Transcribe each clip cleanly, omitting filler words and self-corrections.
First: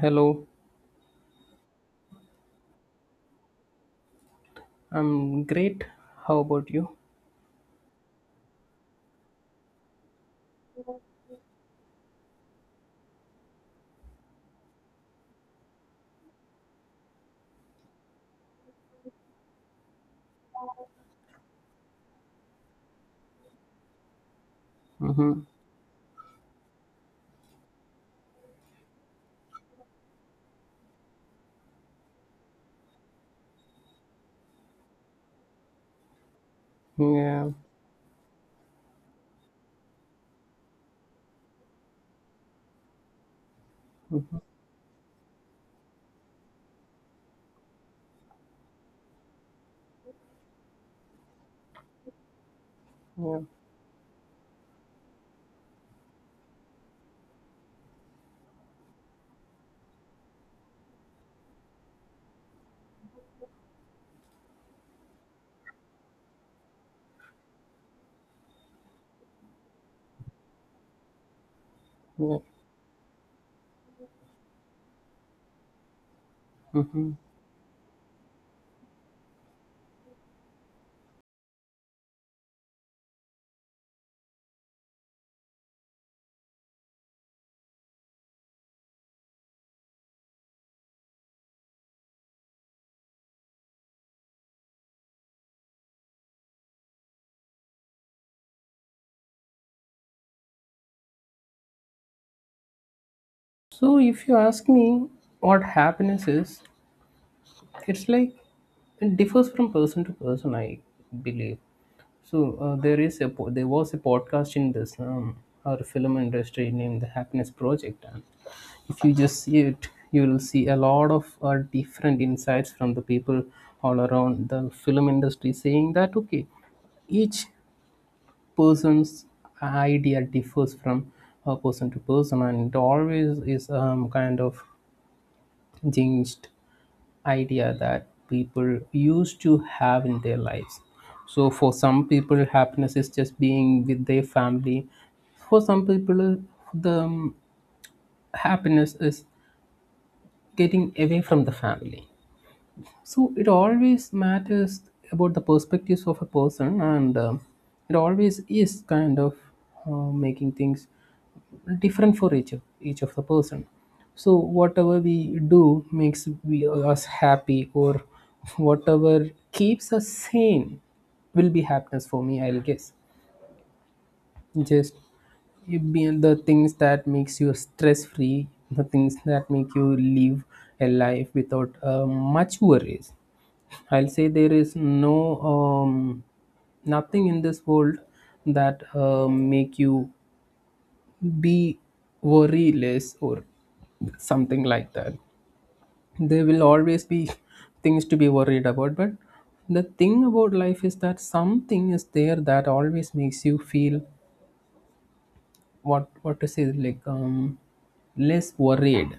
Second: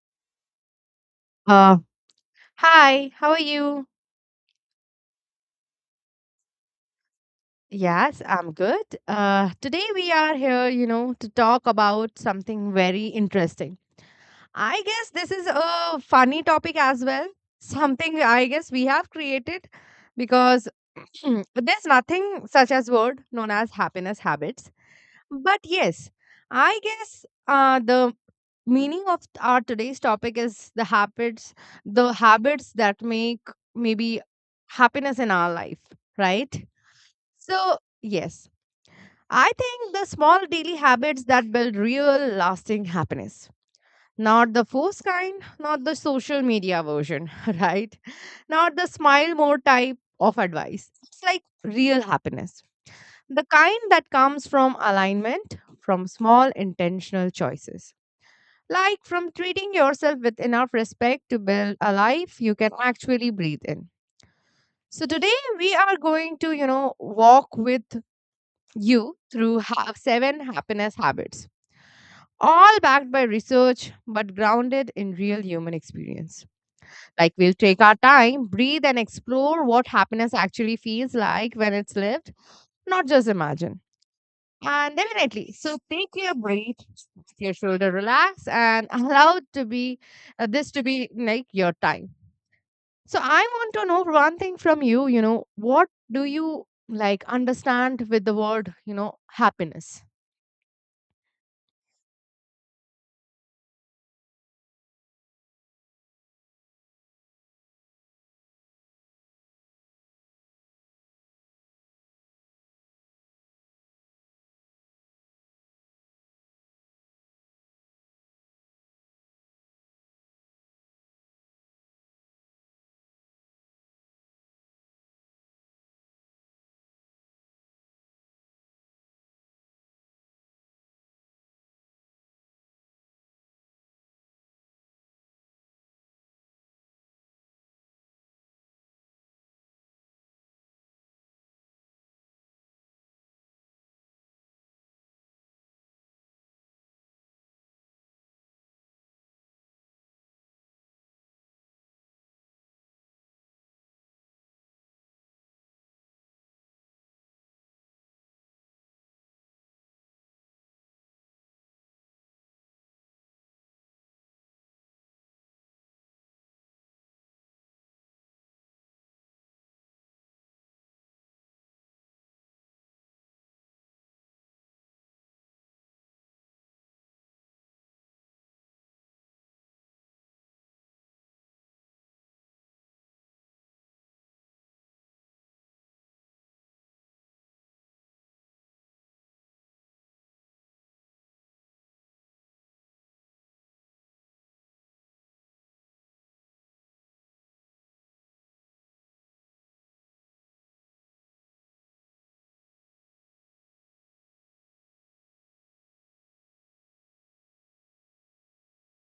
Hello, Uh, Hi, how are you? I'm great. How about you? Yes, I'm good. Today we are here, you know, to talk about something very interesting. I guess this is a funny topic as well. Something I guess we have created because there's nothing such as word known as happiness habits. Mm-hmm. But yes, I guess the meaning of our today's topic is the habits that make maybe happiness in our life, right? Yeah. So yes, I think the small daily habits that build real lasting happiness, Mm-hmm. not the forced kind, not the social media version, right, not the smile more type of advice. It's like real happiness, Yeah. the kind that comes from alignment, from small intentional choices, like from treating yourself with enough respect to build a life you can actually breathe in. So today we are going to, you know, walk with you through seven happiness habits, Yeah. all backed by research but grounded in real human experience. Mm-hmm. Like we'll take our time, breathe, and explore what happiness actually feels like when it's lived, not just imagine. And definitely, so take your breath, your shoulder relax, and allow to be this to be like your time. So I want to know one thing from you, you know, what do you like understand with the word, you know, happiness? So, if you ask me what happiness is, it's like it differs from person to person, I believe. So, there is a there was a podcast in this our film industry named the Happiness Project, and if you just see it, you will see a lot of different insights from the people all around the film industry, saying that okay, each person's idea differs from person to person, and it always is, kind of changed idea that people used to have in their lives. So for some people, happiness is just being with their family. For some people, the happiness is getting away from the family. So it always matters about the perspectives of a person, and it always is kind of making things different for each of the person. So whatever we do makes we us happy, or whatever keeps us sane, will be happiness for me, I'll guess. Just it be the things that makes you stress free, the things that make you live a life without much worries. I'll say there is no um, nothing in this world that make you be worry less or something like that. There will always be things to be worried about, but the thing about life is that something is there that always makes you feel, what to say, like less worried.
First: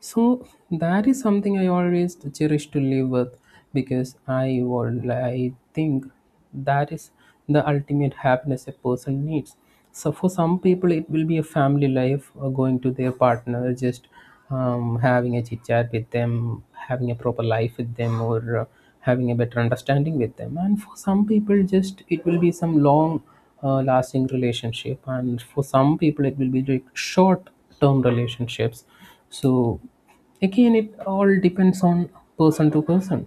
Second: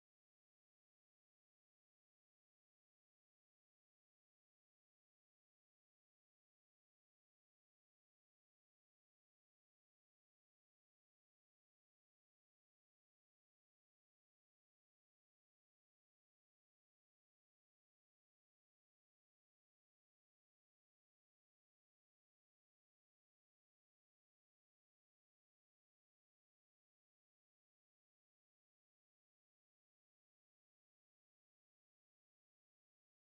So that is something I always cherish to live with, because I think that is the ultimate happiness a person needs. So for some people it will be a family life, or going to their partner, just having a chit chat with them, having a proper life with them, or having a better understanding with them. And for some people just it will be some long lasting relationship, and for some people it will be like short term relationships. So again, it all depends on person to person.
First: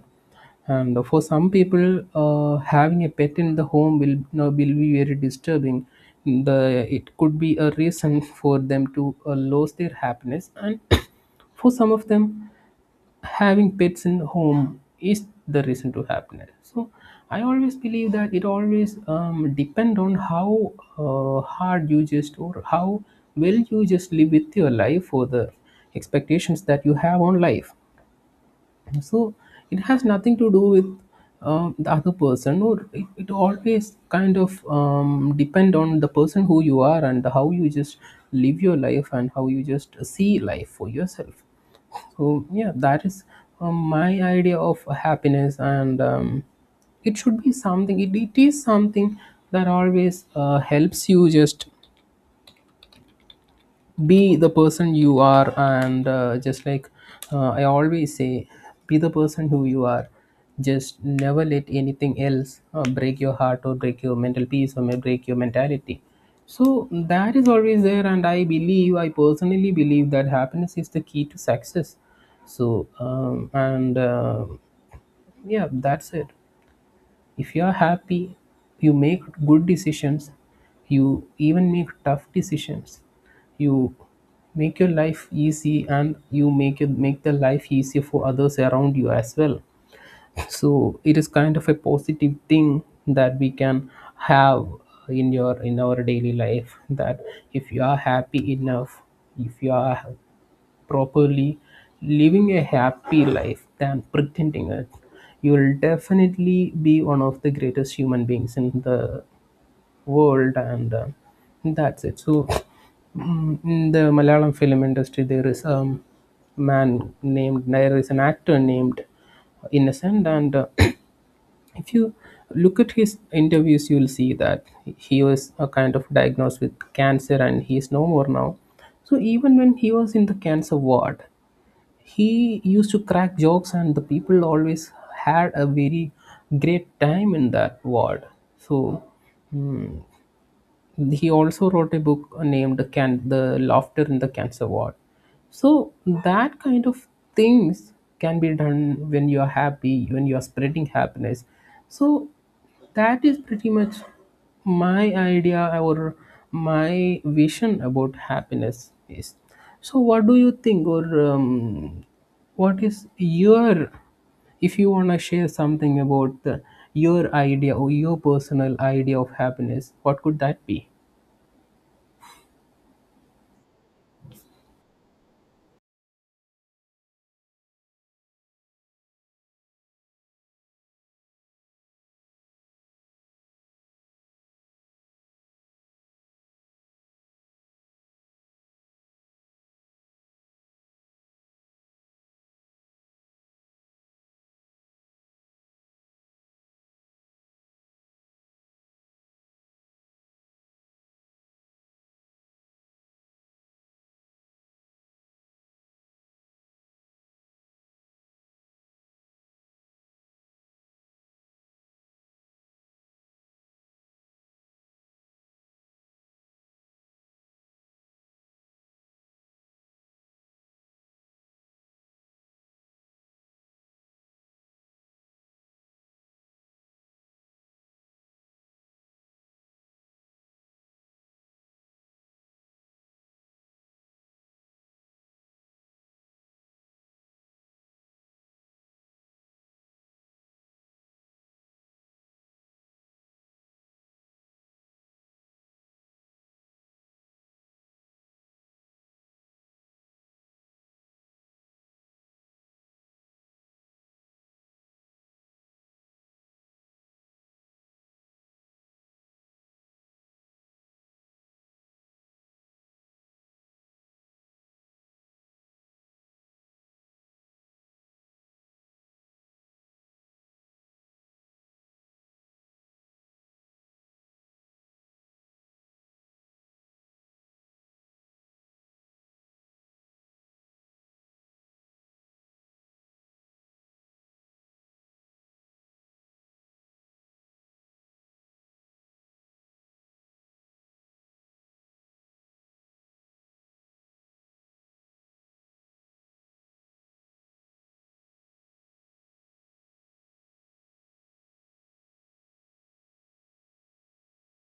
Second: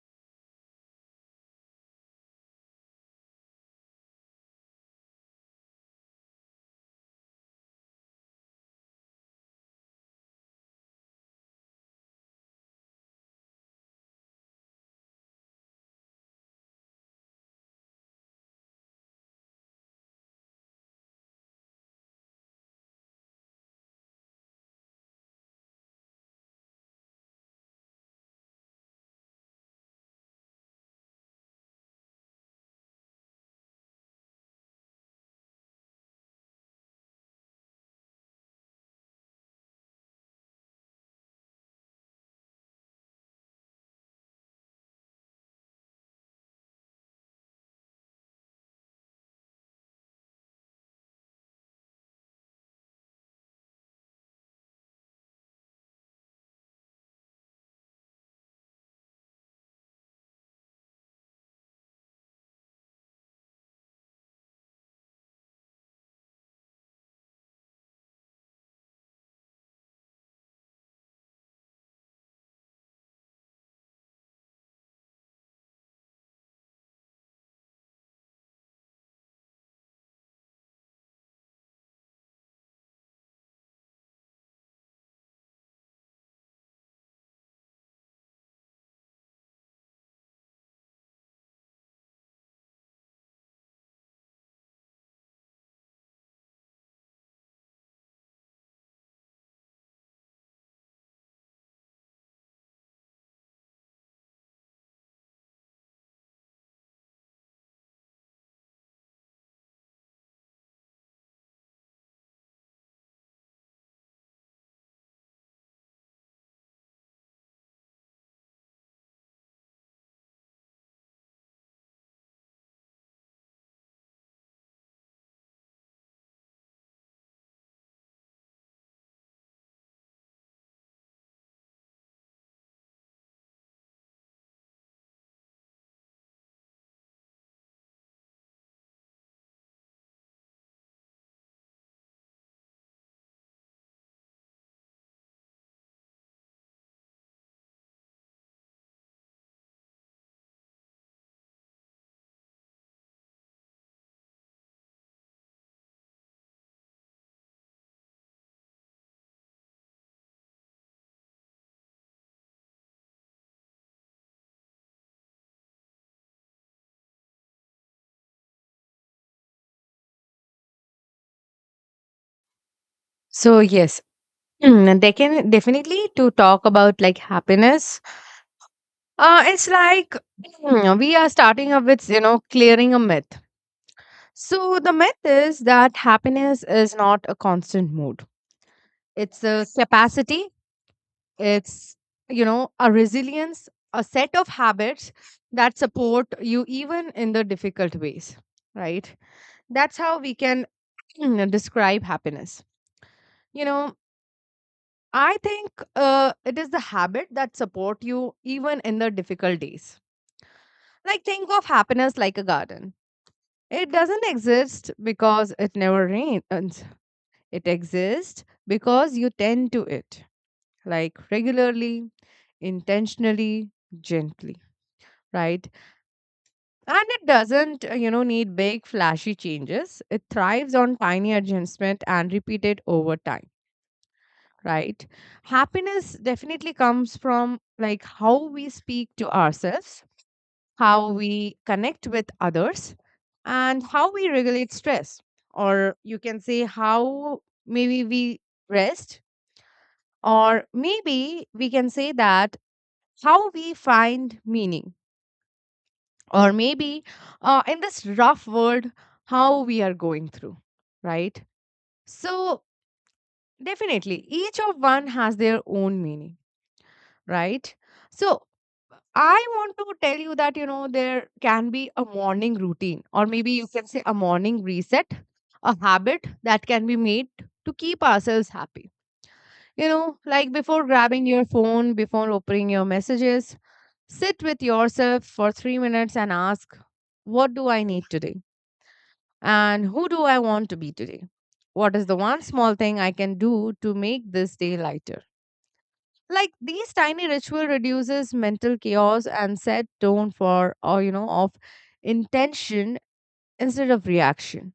And for some people having a pet in the home will, no, will be very disturbing. The it could be a reason for them to lose their happiness. And for some of them, having pets in home is the reason to happiness. So I always believe that it always depend on how hard you just, or how well you just live with your life, or the expectations that you have on life. So it has nothing to do with the other person, or it always kind of depend on the person who you are and how you just live your life and how you just see life for yourself. So yeah, that is my idea of happiness. And it should be something. It is something that always helps you just be the person you are. And just like, I always say, be the person who you are. Just never let anything else break your heart or break your mental peace or may break your mentality. So that is always there, and I personally believe that happiness is the key to success. So and yeah, that's it. If you are happy, you make good decisions, you even make tough decisions, you make your life easy, and you make the life easier for others around you as well. So it is kind of a positive thing that we can have in your in our daily life, that if you are happy enough, if you are properly, living a happy life, than pretending it, you'll definitely be one of the greatest human beings in the world. And that's it. So, in the Malayalam film industry, there is there is an actor named Innocent. And if you look at his interviews, you'll see that he was a kind of diagnosed with cancer, and he is no more now. So even when he was in the cancer ward, he used to crack jokes, and the people always had a very great time in that ward. So, mm, he also wrote a book named Can the Laughter in the Cancer Ward. So that kind of things can be done when you are happy, when you are spreading happiness. So that is pretty much my idea, or my vision about happiness is. So what do you think? Or um, what is your, if you want to share something about your idea or your personal idea of happiness, what could that be? So yes, they can definitely to talk about like happiness. It's like we are starting up with, you know, clearing a myth. So the myth is that happiness is not a constant mood. It's a capacity. It's, you know, a resilience, a set of habits that support you even in the difficult ways, right? That's how we can describe happiness, you know. I think it is the habit that support you even in the difficult days. Like think of happiness like a garden. It doesn't exist because it never rains. It exists because you tend to it, like regularly, intentionally, gently, right? And it doesn't, you know, need big flashy changes. It thrives on tiny adjustment and repeated over time, right? Happiness definitely comes from like how we speak to ourselves, how we connect with others, and how we regulate stress. Or you can say how maybe we rest, or maybe we can say that how we find meaning, or maybe in this rough world, how we are going through, right? So, definitely, each of one has their own meaning, right? So, I want to tell you that, you know, there can be a morning routine, or maybe you can say a morning reset, a habit that can be made to keep ourselves happy. You know, like before grabbing your phone, before opening your messages, sit with yourself for 3 minutes and ask, what do I need today? And who do I want to be today? What is the one small thing I can do to make this day lighter? Like these tiny ritual reduces mental chaos and set tone for, or you know, of intention instead of reaction.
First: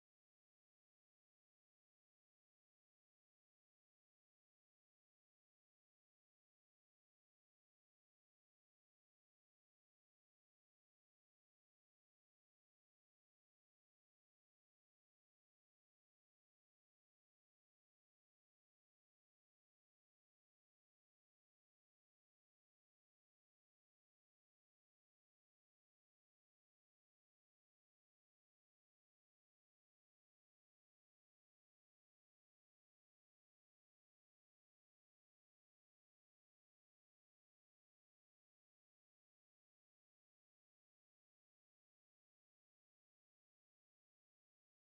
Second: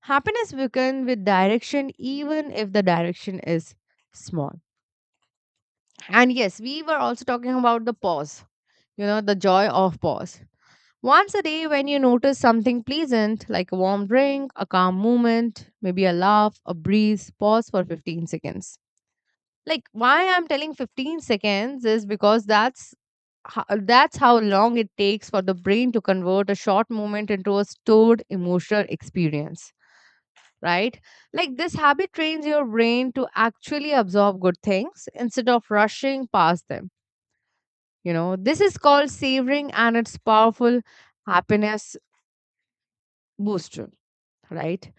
Happiness begins with direction even if the direction is small. And yes, we were also talking about the pause, you know, the joy of pause. Once a day, when you notice something pleasant, like a warm drink, a calm moment, maybe a laugh, a breeze, pause for 15 seconds. Like why I'm telling 15 seconds is because that's that's how long it takes for the brain to convert a short moment into a stored emotional experience, right? Like this habit trains your brain to actually absorb good things instead of rushing past them. You know, this is called savoring and it's powerful happiness booster, right?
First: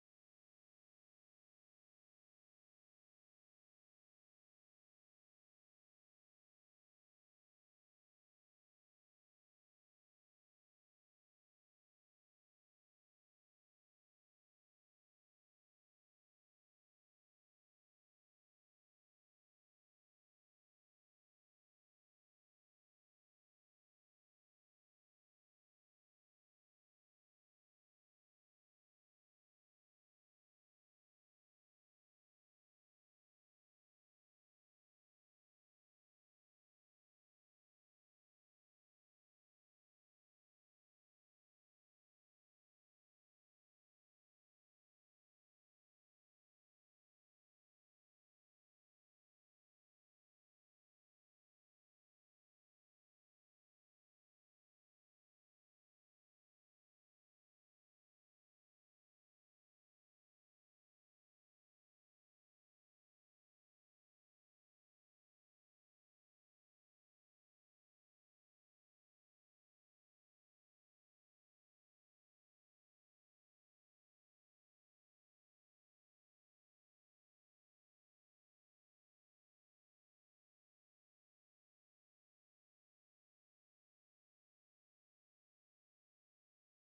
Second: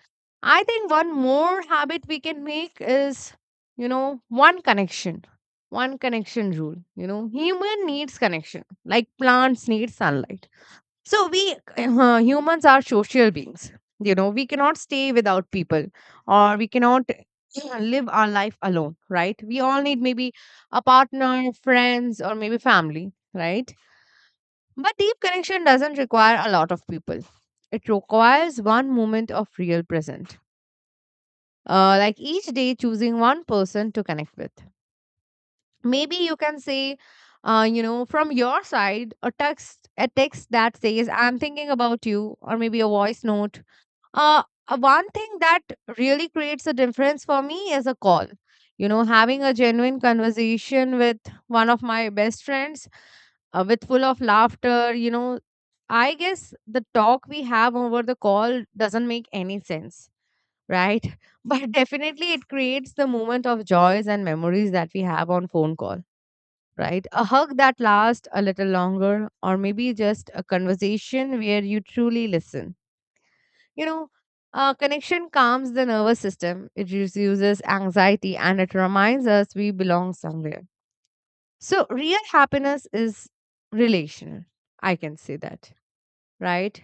I think one more habit we can make is, you know, one connection rule. You know, human needs connection, like plants need sunlight. So we humans are social beings. You know, we cannot stay without people, or we cannot live our life alone, right? We all need maybe a partner, friends, or maybe family, right? But deep connection doesn't require a lot of people. It requires one moment of real presence, like each day choosing one person to connect with. Maybe you can say, you know, from your side a text, a text that says I'm thinking about you, or maybe a voice note. uh, One thing that really creates a difference for me is a call, you know, having a genuine conversation with one of my best friends, with full of laughter. You know, I guess the talk we have over the call doesn't make any sense, right? But definitely, it creates the moment of joys and memories that we have on phone call, right? A hug that lasts a little longer, or maybe just a conversation where you truly listen. You know, connection calms the nervous system, it reduces anxiety, and it reminds us we belong somewhere. So, real happiness is relational. I can say that, right?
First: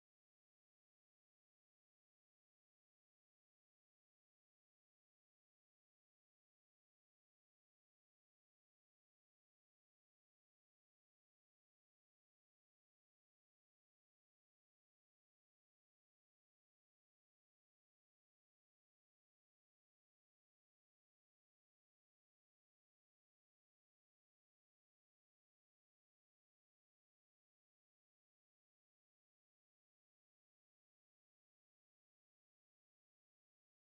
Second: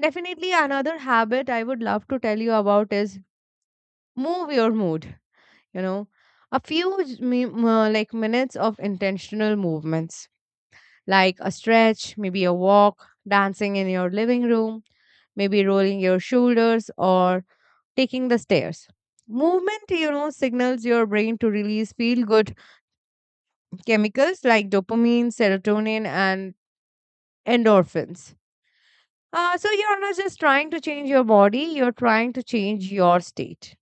Definitely, another habit I would love to tell you about is move your mood, you know, a few like minutes of intentional movements, like a stretch, maybe a walk, dancing in your living room, maybe rolling your shoulders or taking the stairs. Movement, you know, signals your brain to release feel good chemicals like dopamine, serotonin, and endorphins. So you're not just trying to change your body, you're trying to change your state.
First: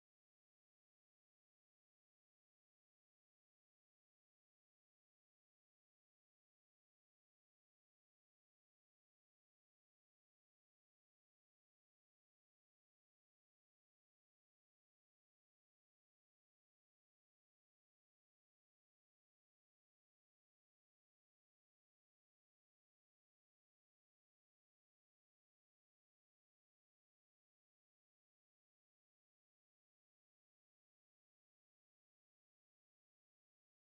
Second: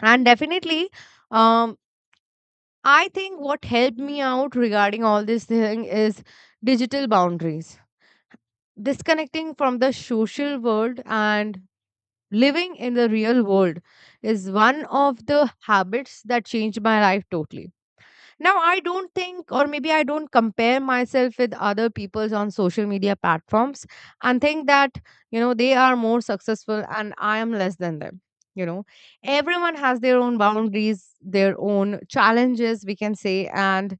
And definitely, um I think what helped me out regarding all this thing is digital boundaries. Disconnecting from the social world and living in the real world is one of the habits that changed my life totally. Now, I don't think, or maybe I don't compare myself with other people's on social media platforms and think that, you know, they are more successful and I am less than them. You know, everyone has their own boundaries, their own challenges, we can say, and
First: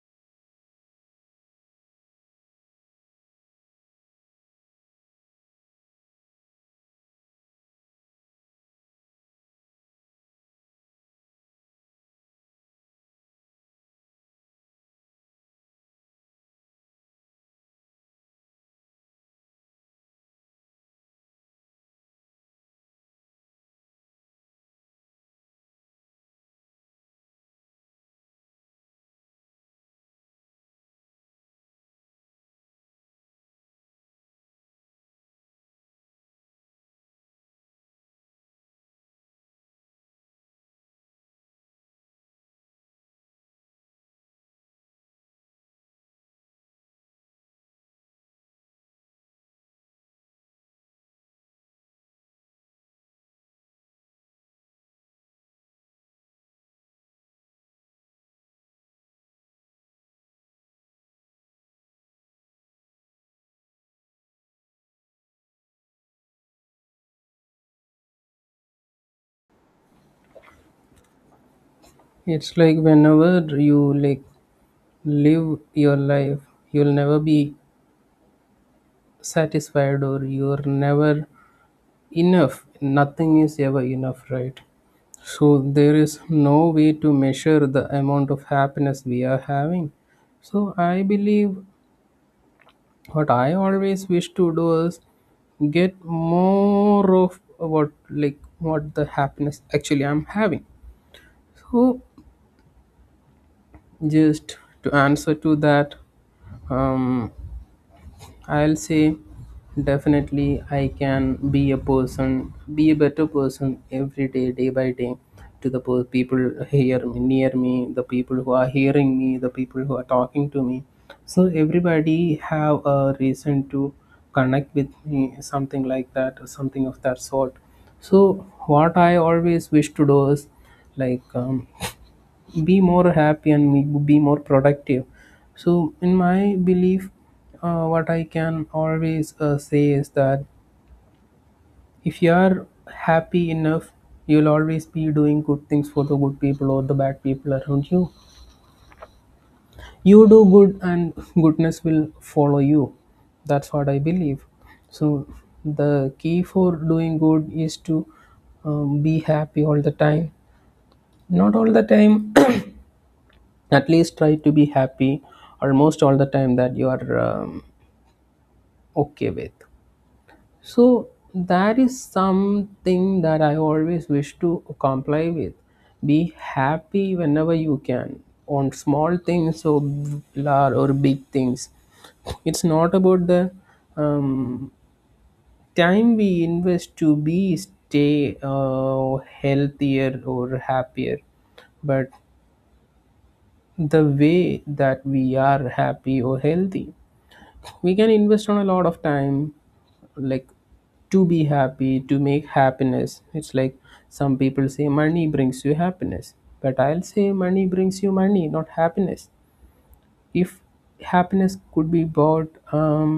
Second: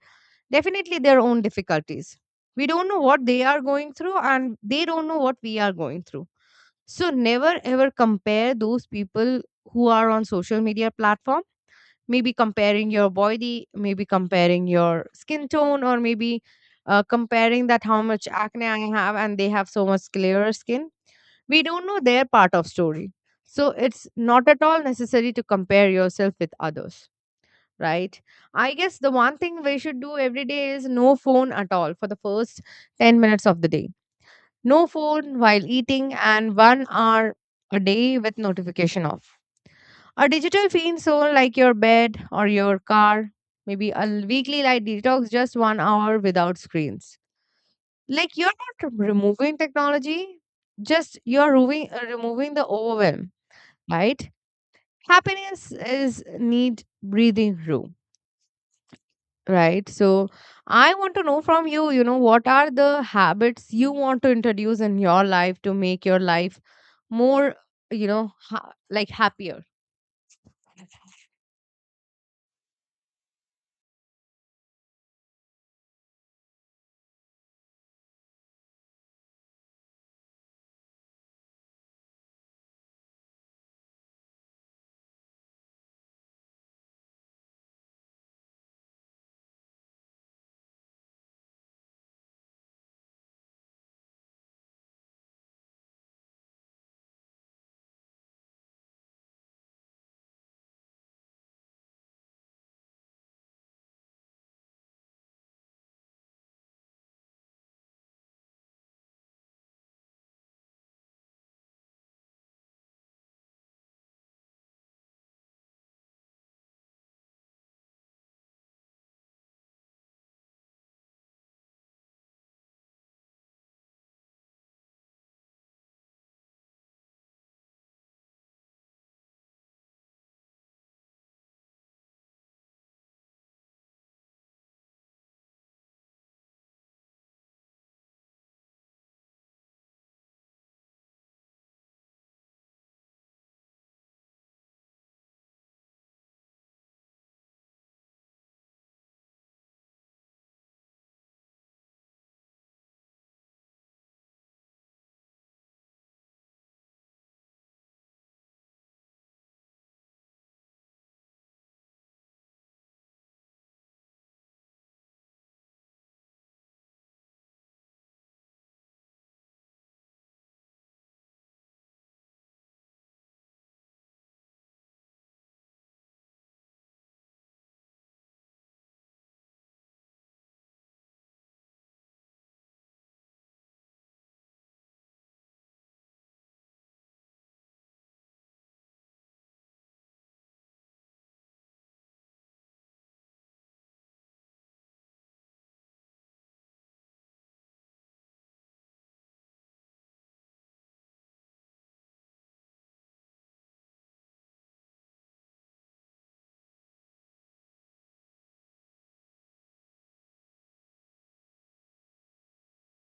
definitely their own difficulties. We don't know what they are going through, and they don't know what we are going through. So, never ever compare those people who are on social media platform. Maybe comparing your body, maybe comparing your skin tone, or maybe comparing that how much acne I have and they have so much clearer skin. We don't know their part of story. So it's not at all necessary to compare yourself with others, right? I guess the one thing we should do every day is no phone at all for the first 10 minutes of the day. No phone while eating, and 1 hour a day with notification off. A digital free zone like your bed or your car, maybe a weekly light detox, just 1 hour without screens. Like you're not removing technology, just you're removing, removing the overwhelm, right? Happiness is need breathing room, right? So I want to know from you, you know, what are the habits you want to introduce in your life to make your life more, you know, like happier? It's like whenever you like live your life, you'll never be satisfied, or you're never enough. Nothing is ever enough, right? So there is no way to measure the amount of happiness we are having. So I believe what I always wish to do is get more of what, like what, the happiness actually I'm having. So just to answer to that, um I'll say definitely I can be a better person every day, day by day, to the people near me, the people who are hearing me, the people who are talking to me. So everybody have a reason to connect with me, something like that, or something of that sort. So what I always wish to do is like, be more happy and be more productive. So in my belief, what I can always say is that if you are happy enough, you'll always be doing good things for the good people or the bad people around you. You do good, and goodness will follow you. That's what I believe. So the key for doing good is to be happy all the time. Not all the time, at least try to be happy almost all the time that you are okay with. So that is something that I always wish to comply with. Be happy whenever you can, on small things or large or big things. It's not about the um, time we invest to be stay healthier or happier, but the way that we are happy or healthy, we can invest on a lot of time, like to be happy, to make happiness. It's like some people say money brings you happiness, but I'll say money brings you money, not happiness. If happiness could be bought,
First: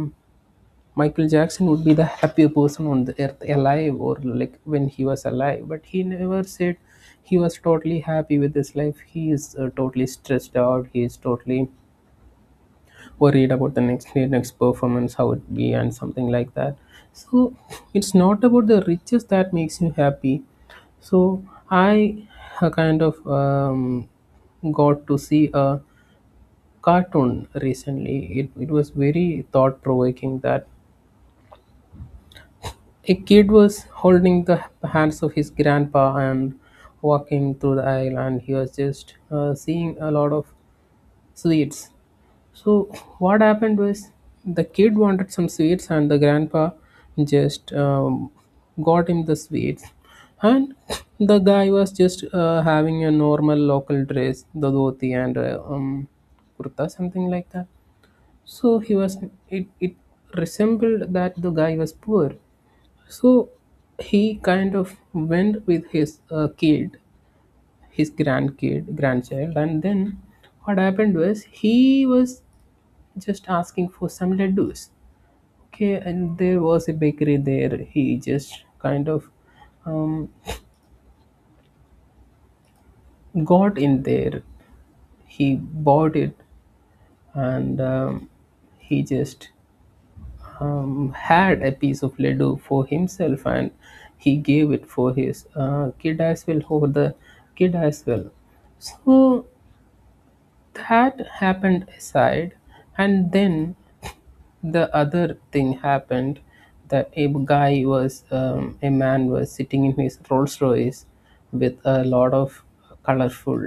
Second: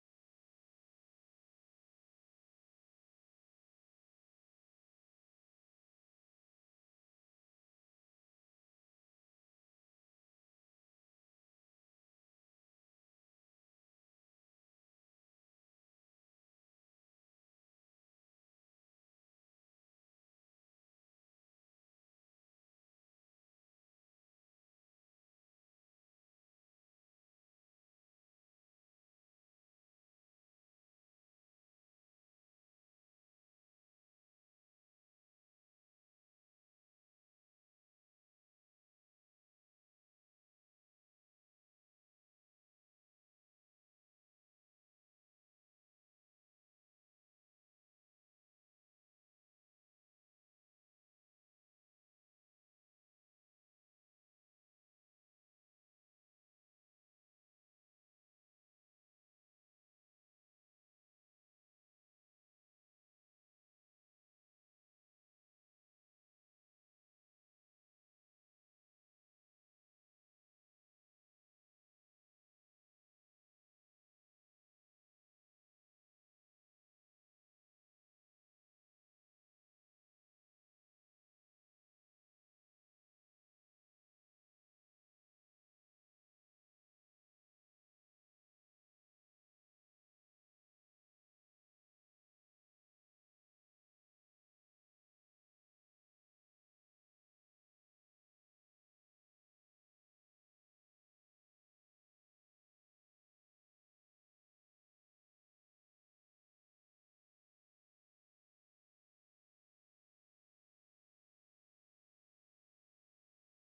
Michael Jackson would be the happier person on the earth alive, or like when he was alive. But he never said he was totally happy with his life. He is totally stressed out. He is totally, or read about the next year, next performance, how it be, and something like that. So it's not about the riches that makes you happy. So I kind of got to see a cartoon recently. It was very thought provoking that a kid was holding the hands of his grandpa and walking through the aisle, and he was just seeing a lot of sweets. So what happened was, the kid wanted some sweets, and the grandpa just got him the sweets. And the guy was just having a normal local dress, the dhoti and kurta, something like that. So he was it it resembled that the guy was poor. So he kind of went with his kid, his grandkid, grandchild, and then what happened was, he was just asking for some laddus. Okay, and there was a bakery there. He just kind of um, got in there. He bought it, and he just had a piece of laddu for himself, and he gave it for his kid as well, for the kid as well. So that happened aside. And then, the other thing happened, that a man was sitting in his Rolls Royce with a lot of colorful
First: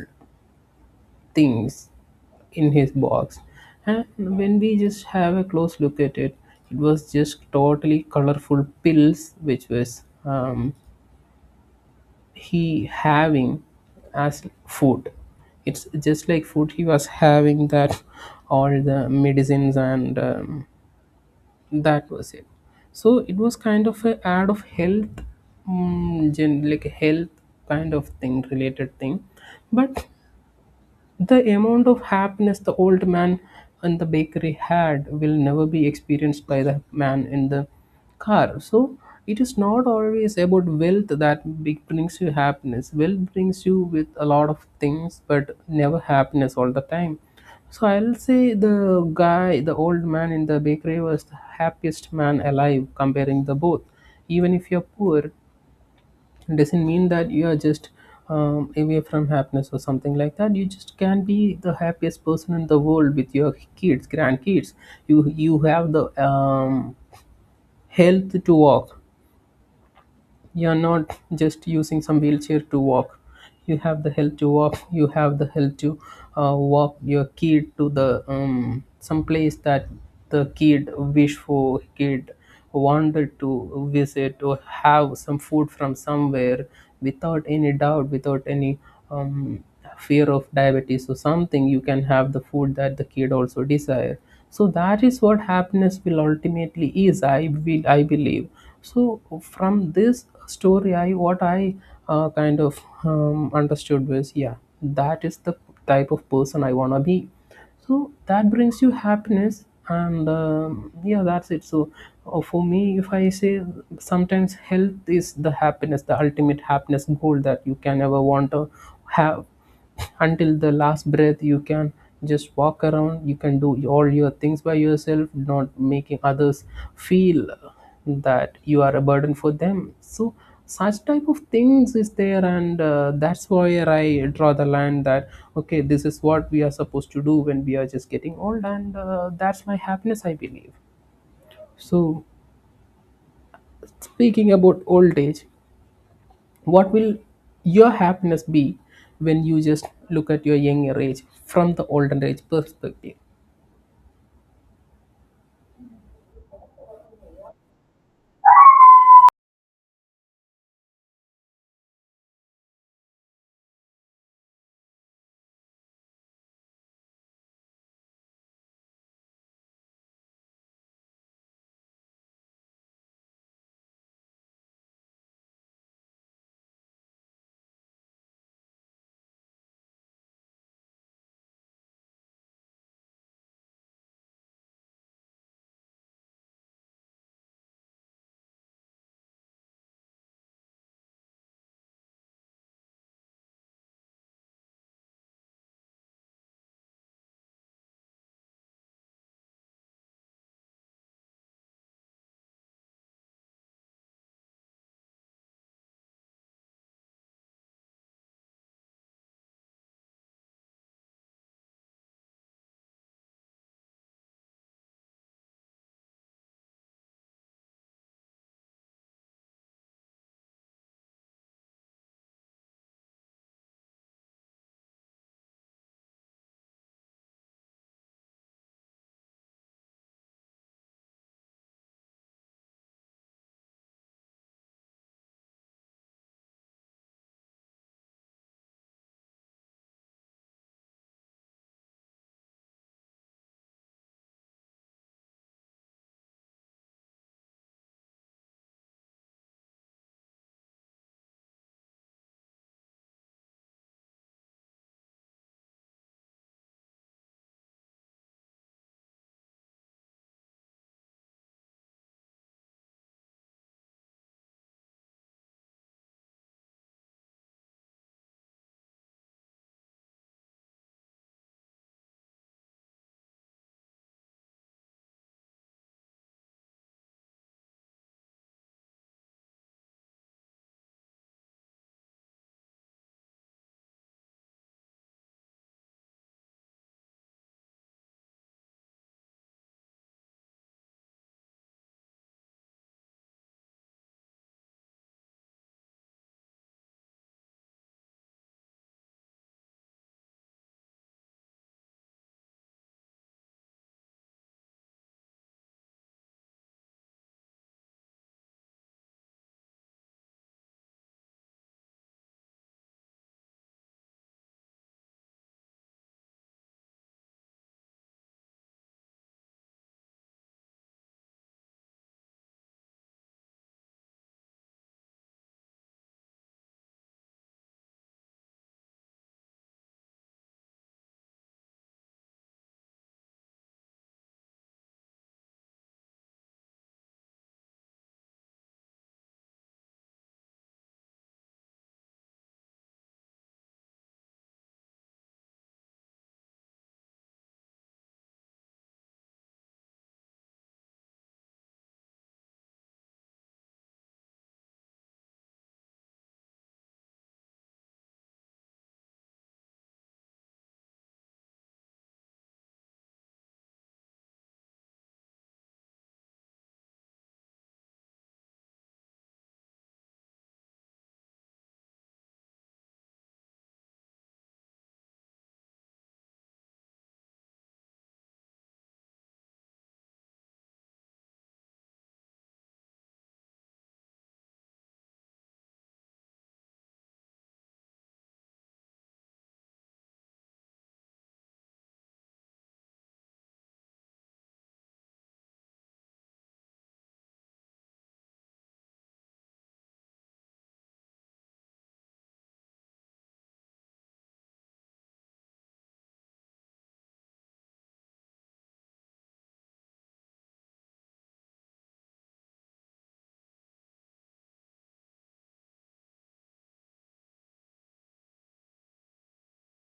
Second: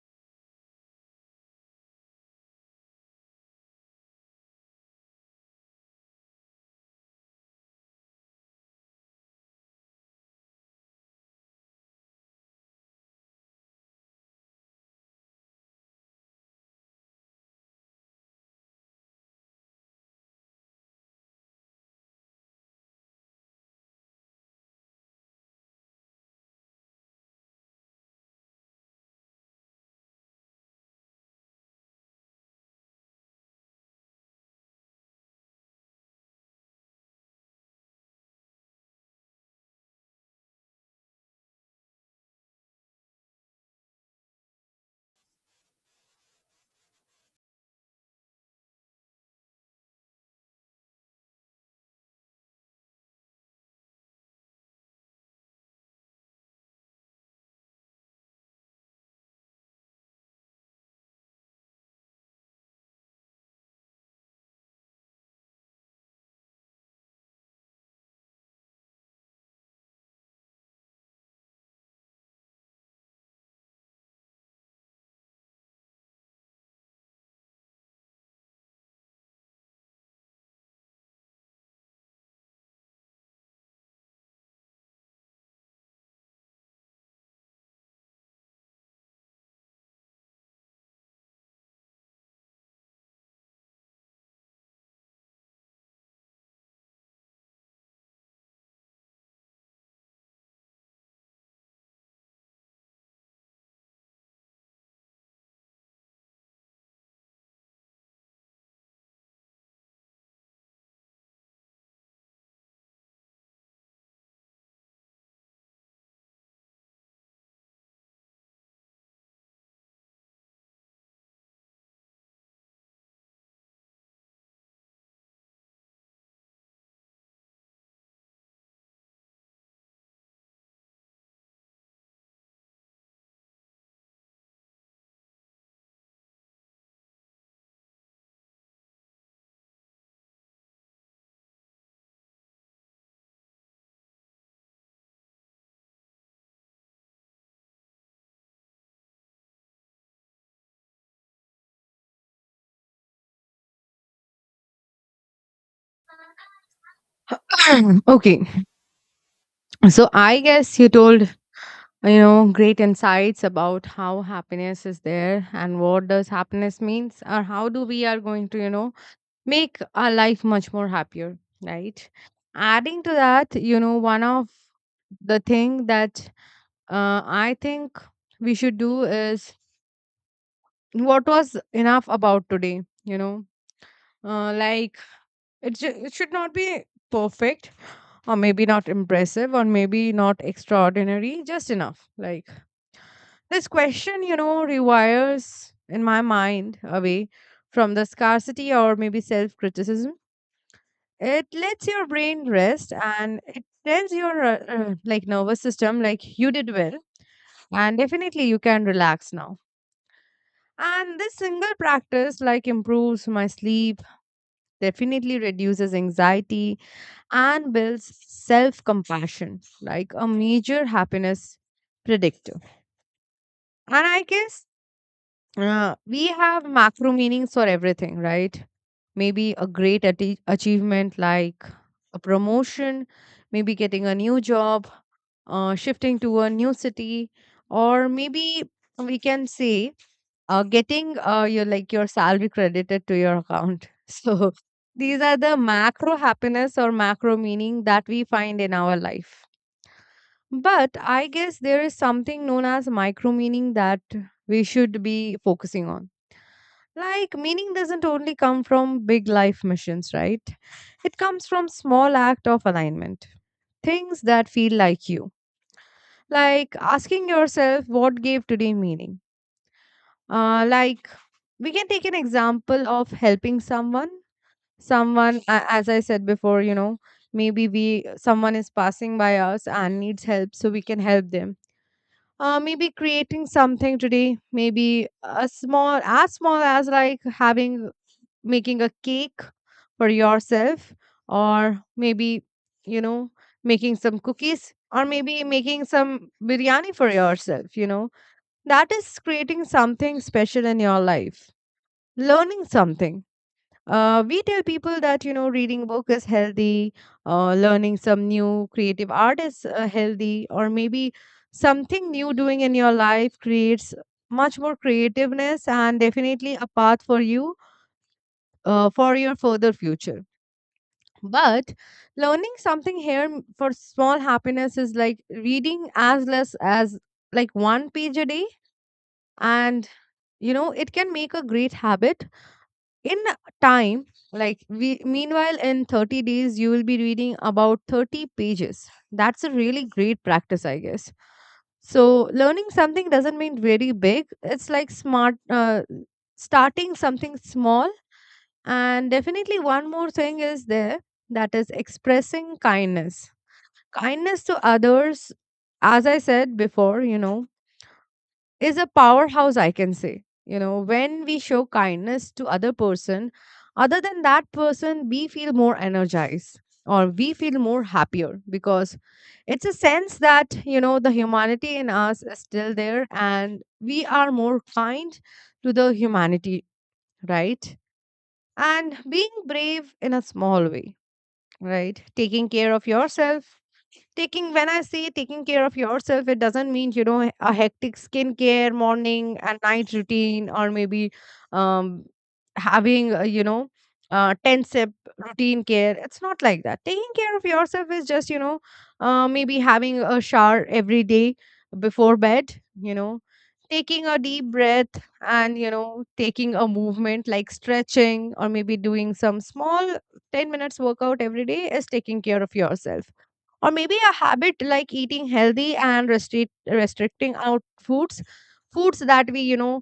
things in his box. And when we just have a close look at it, it was just totally colorful pills, which was, he having as food. It's just like food he was having, that all the medicines, and that was it. So it was kind of a ad of health, like a health kind of thing, related thing. But the amount of happiness the old man and the bakery had will never be experienced by the man in the car. So it is not always about wealth that brings you happiness. Wealth brings you with a lot of things, but never happiness all the time. So I'll say the guy, the old man in the bakery was the happiest man alive, comparing the both. Even if you're poor, it doesn't mean that you are just away from happiness or something like that. You just can be the happiest person in the world with your kids, grandkids. You have the health to walk. You're not just using some wheelchair to walk. You have the help to walk, you have the help to walk your kid to the some place that the kid wish for, kid wanted to visit, or have some food from somewhere without any doubt, without any um, fear of diabetes or something. You can have the food that the kid also desire. So that is what happiness will ultimately is, I believe. So from this story, I what I kind of understood was, yeah, that is the type of person I want to be. So that brings you happiness, and yeah, that's it. So for me, if I say, sometimes health is the happiness, the ultimate happiness goal that you can ever want to have. Until the last breath you can just walk around, you can do all your things by yourself, not making others feel that you are a burden for them. So such type of things is there, and that's where I draw the line, that okay, this is what we are supposed to do when we are just getting old, and that's my happiness, I believe. So speaking about old age, what will your happiness be when you just look at your younger age from the older age perspective? Okay. So I guess you told, you know, great insights about how happiness is there and what does happiness means or how do we are going to, you know, make our life much more happier, right? Adding to that, you know, one of the thing that I think we should do is what was enough about today, you know, like it should not be perfect or maybe not impressive or maybe not extraordinary, just enough. Like this question, you know, rewires in my mind away from the scarcity or maybe self criticism. It lets your brain rest and it tells your like nervous system like you did well, and definitely you can relax now. And this single practice like improves my sleep, definitely reduces anxiety and builds self-compassion, like a major happiness predictor. And I guess we have macro meanings for everything, right? Maybe a great achievement like a promotion, maybe getting a new job, shifting to a new city, or maybe we can say getting your like your salary credited to your account. So these are the macro happiness or macro meaning that we find in our life. But I guess there is something known as micro meaning that we should be focusing on. Like meaning doesn't only come from big life missions, right? It comes from small act of alignment. Things that feel like you. Like asking yourself what gave today meaning. Like we can take an example of helping someone. Someone, as I said before, you know, maybe we someone is passing by us and needs help, so we can help them. Maybe creating something today, maybe a small as like having making a cake for yourself, or maybe, you know, making some cookies, or maybe making some biryani for yourself. You know, that is creating something special in your life. Learning something. We tell people that, you know, reading a book is healthy, learning some new creative art is healthy, or maybe something new doing in your life creates much more creativeness and definitely a path for you, for your further future. But learning something here for small happiness is like reading as less as like one page a day, and you know it can make a great habit in time. Like we meanwhile in 30 days you will be reading about 30 pages. That's a really great practice, I guess. So learning something doesn't mean very big. It's like smart, starting something small. And definitely one more thing is there, that is expressing kindness, kindness to others. As I said before, you know, is a powerhouse, I can say. You know, when we show kindness to other person, other than that person, we feel more energized, or we feel more happier, because it's a sense that, you know, the humanity in us is still there and we are more kind to the humanity, right? And being brave in a small way, right? Taking care of yourself. Taking, when I say taking care of yourself, it doesn't mean, you know, a hectic skincare morning and night routine or maybe um having, you know, 10 sip routine care. It's not like that. Taking care of yourself is just, you know, maybe having a shower every day before bed, you know, taking a deep breath, and you know, taking a movement like stretching, or maybe doing some small 10 minutes workout every day is taking care of yourself. Or maybe a habit like eating healthy and restricting out foods, foods that we, you know,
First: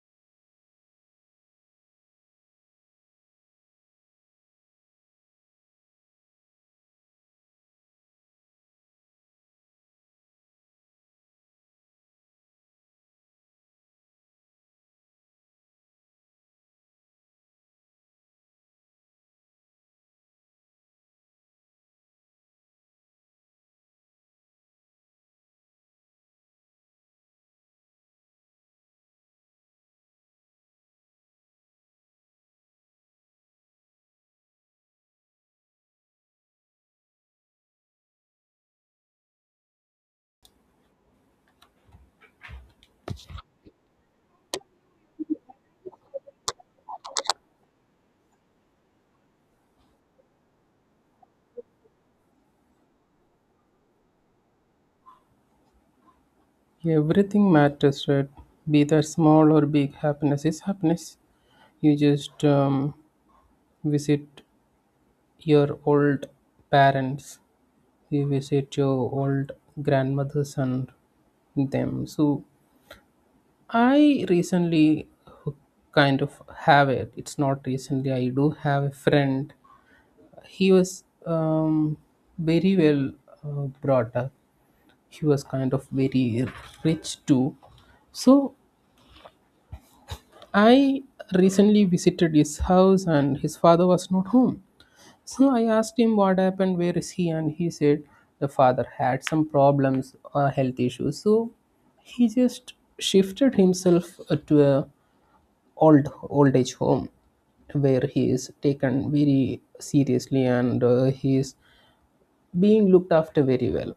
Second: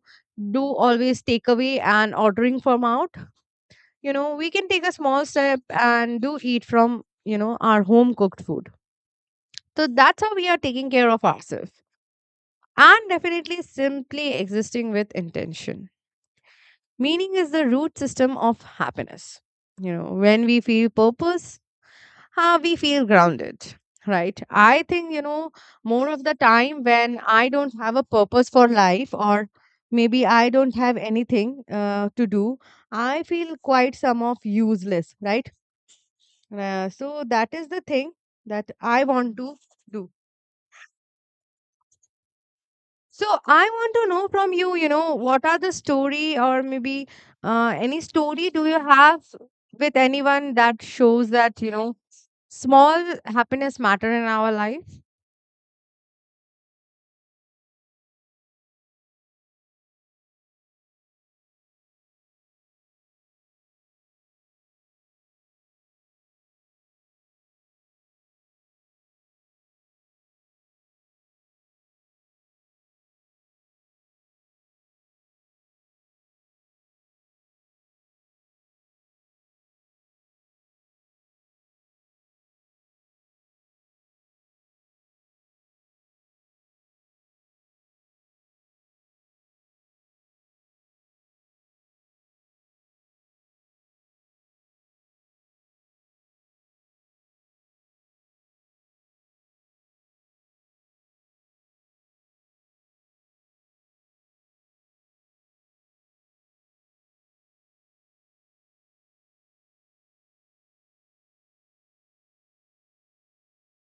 do always take away and ordering from out. You know, we can take a small step and do eat from, you know, our home cooked food. So that's how we are taking care of ourselves. And definitely simply existing with intention. Meaning is the root system of happiness. You know, when we feel purpose, we feel grounded, right? I think, you know, more of the time when I don't have a purpose for life or maybe I don't have anything to do, I feel quite some of useless, right? So that is the thing that I want to do. So I want to know from you, you know, what are the story or maybe any story do you have with anyone that shows that, you know, small happiness matter in our life? Everything matters, right? Be that small or big, happiness is happiness. You just visit your old parents, you visit your old grandmothers and them. So I recently kind of have it. It's not recently, I do have a friend. He was very well brought up. He was kind of very rich too. So I recently visited his house, and his father was not home. So I asked him what happened, where is he? And he said the father had some problems, health issues. So he just shifted himself to a old age home where he is taken very seriously, and he is being looked after very well.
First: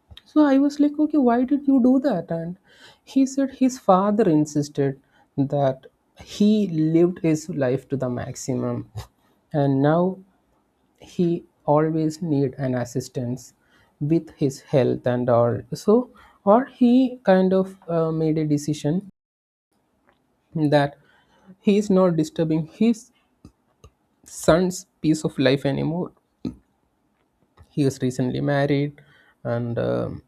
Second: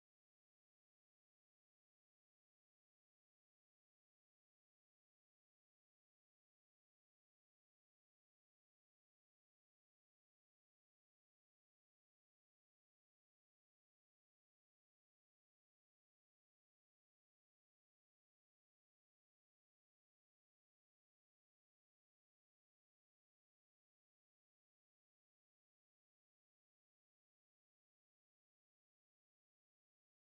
So I was like, okay, why did you do that? And he said his father insisted that he lived his life to the maximum, and now he always need an assistance with his health and all. So, or he kind of made a decision that he is not disturbing his son's peace of life anymore. He was recently married, and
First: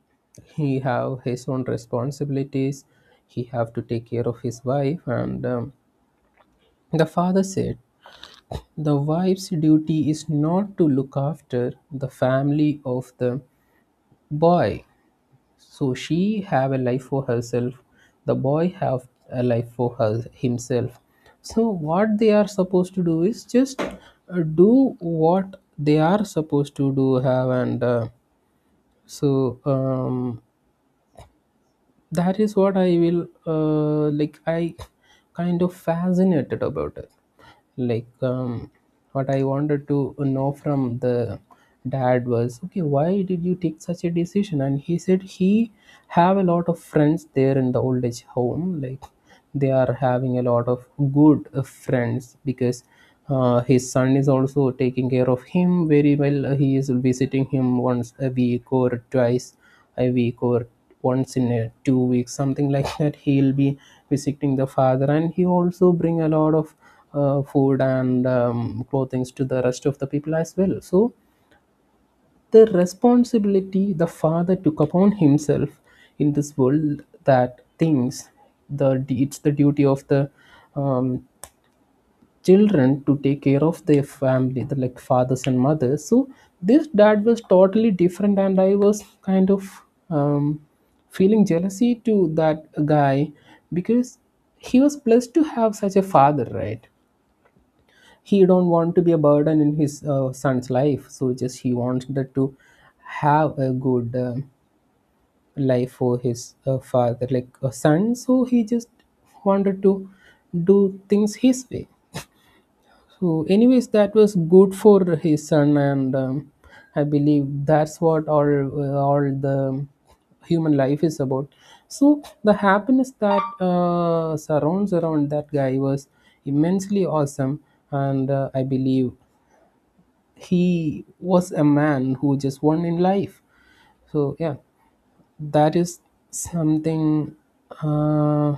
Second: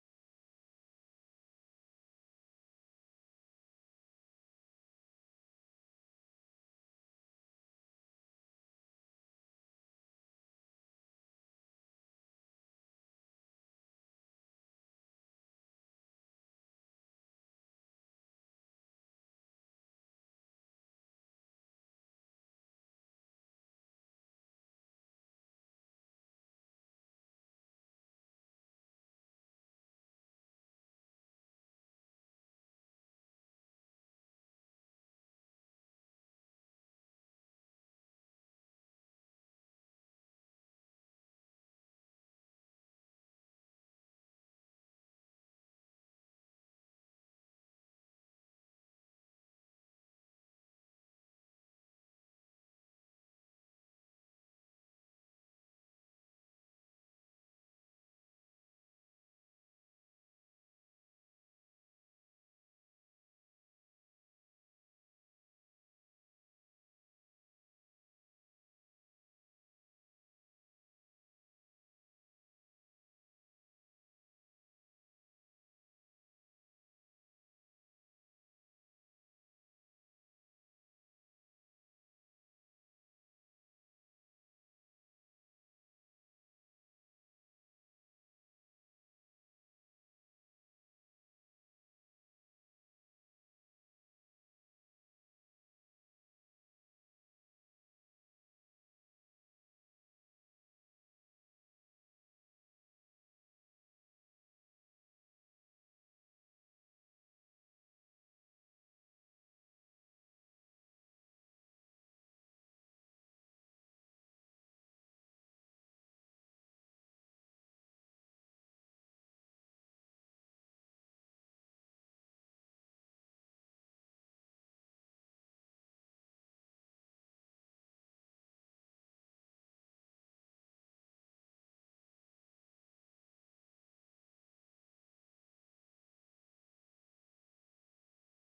he have his own responsibilities, he have to take care of his wife. And the father said the wife's duty is not to look after the family of the boy. So she have a life for herself, the boy have a life for her himself. So what they are supposed to do is just, do what they are supposed to do have. And so that is what I will, like, I kind of fascinated about it. Like, what I wanted to know from the dad was, okay, why did you take such a decision? And he said he have a lot of friends there in the old age home. Like, they are having a lot of good, friends, because his son is also taking care of him very well. He is visiting him once a week or twice a week or once in a 2 weeks, something like that. He'll be visiting the father, and he also bring a lot of food, and clothing to the rest of the people as well. So the responsibility the father took upon himself in this world, that things, the, it's the duty of the um, children to take care of their family, the, like, fathers and mothers. So this dad was totally different, and I was kind of, um, feeling jealousy to that guy, because he was blessed to have such a father, right? He don't want to be a burden in his, son's life. So just he wanted to have a good, um, life for his, father like a son. So he just wanted to do things his way. So anyways, that was good for his son. And I believe that's what all, all the human life is about. So the happiness that, surrounds around that guy was immensely awesome. And I believe he was a man who just won in life. So yeah, that is something, uh,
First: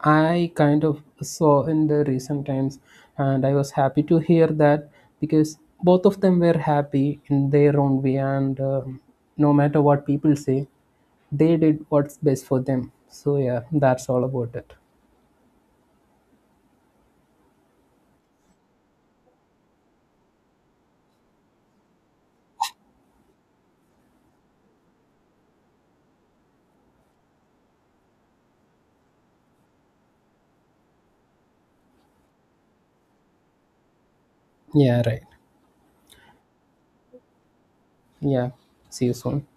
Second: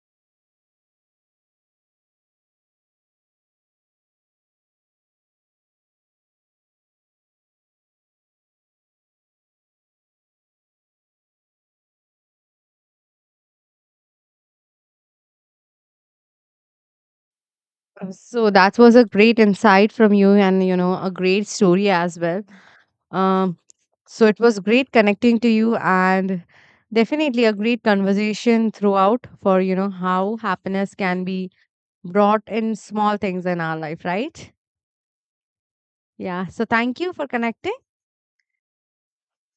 I kind of saw in the recent times, and I was happy to hear that, because both of them were happy in their own way. And no matter what people say, they did what's best for them. So yeah, that's all about it. So that was a great insight from you and, you know, a great story as well. Um, so it was great connecting to you and definitely a great conversation throughout for, you know, how happiness can be brought in small things in our life, right? Yeah, right. Yeah. So thank you for connecting. Yeah. See you soon.